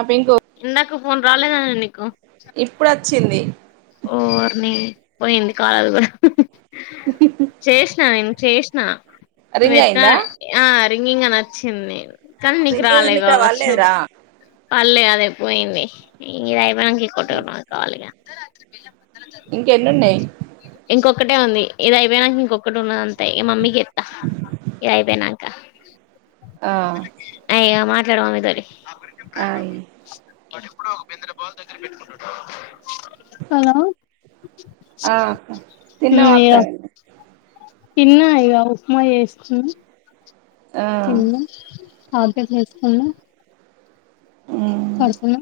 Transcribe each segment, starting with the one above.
అపింక్‌ నీకు ఫోన్ రాలేదనేనికు ఇప్పుడే వచ్చింది వార్ని పోయింది కాలలదు చేసిననెను చేసిన నువు రింగ్ ఎత్త అయిందా ఆ రింగీంగానచ్చి నేను రింగిం నిక పళ్లేదా పళ్లే అదే పోయింది ఇద వేయంగీ కొట్టాలి కావాలిగా ఎలా ఇంకెన్ని ఉన్నాయి ఒక్కటే ఉంది ఇది అయిపోయినాక ఇంకొక్కటి ఉన్న ది అంతే ఇంకా మమ్మీకి చెప్తా ఇది అయిపోయినాంక ఆ ట్లాడు మమ్మీ తోటి అయి ఎప్పుడో ఒక బంది బవు దగ్గర పెట్టుకుంటు హలో ఆ అక్క తిన్నావా అక్క ఉమ్ తిన్న ఇగా ఉప్మా చేసుకొని ఆ తిన్న టాబ్లెట్ వేసుకున్నా మ్మ్ పడుకున్న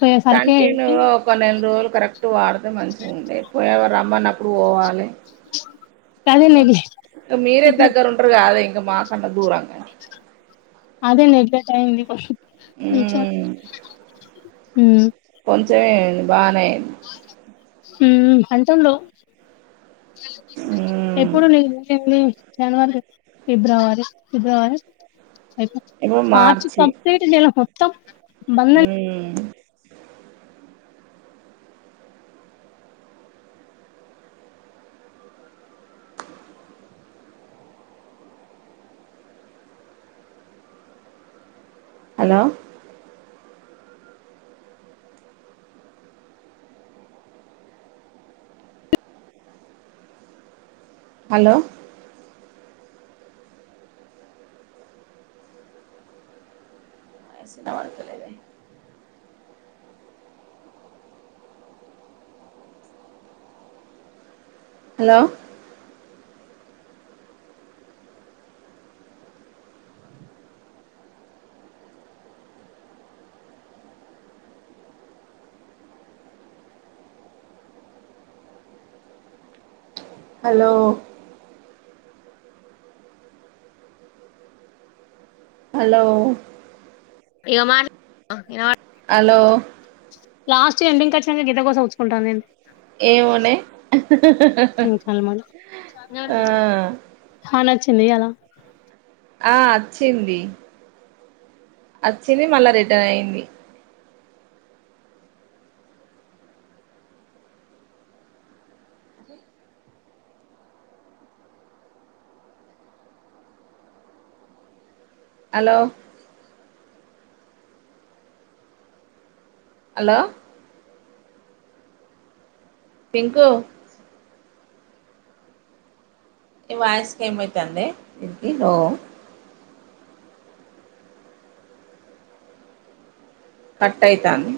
పోయేసరికి కంటిన్యూ గా ఒక నెల రోజలు కరెక్ట్ టుగ వాడితే మంచిగా ఉంటయి పోయవరు రమ్మన్నప్పుడు పోవాలి అదే నెగ్లె మీరే నెగ్లె దగ్గర ఉంటారు కాదే ఇంకా కా మాకన్నా దూరంగానీ అదే నెట్టినట్టయింది మ్మ్ ఉమ్ చే బానే అయింది ఉమ్ అంటం లో మ్మ్ ఎప్పుడు నంది జనవరి ఫిబ్రవరి ఫిబ్రవరి అ ఇప్పుడు పాచి మార్చి పంప్లీట్ చేయాలా తప్ మందులు మ్మ్ హలో హలో వాయిస్ వినపడతలేదే హలో హలో హలో ఇగో మాట్ విన హలో లాస్ట్ ఎండింగ్ వచ్చిన గీత కోసం వచ్చుకుంటాను నండి ఏమ నే ఇంకాల మళ్ళీ లేయ్యల ఆ వచ్చింది వచ్చింది మళ్ళా రిటర్న్ అయింది హలో హలో పంక ఈ వాయిస్కి ఏమవుతుండి దీనికి లో కట్యితా అండి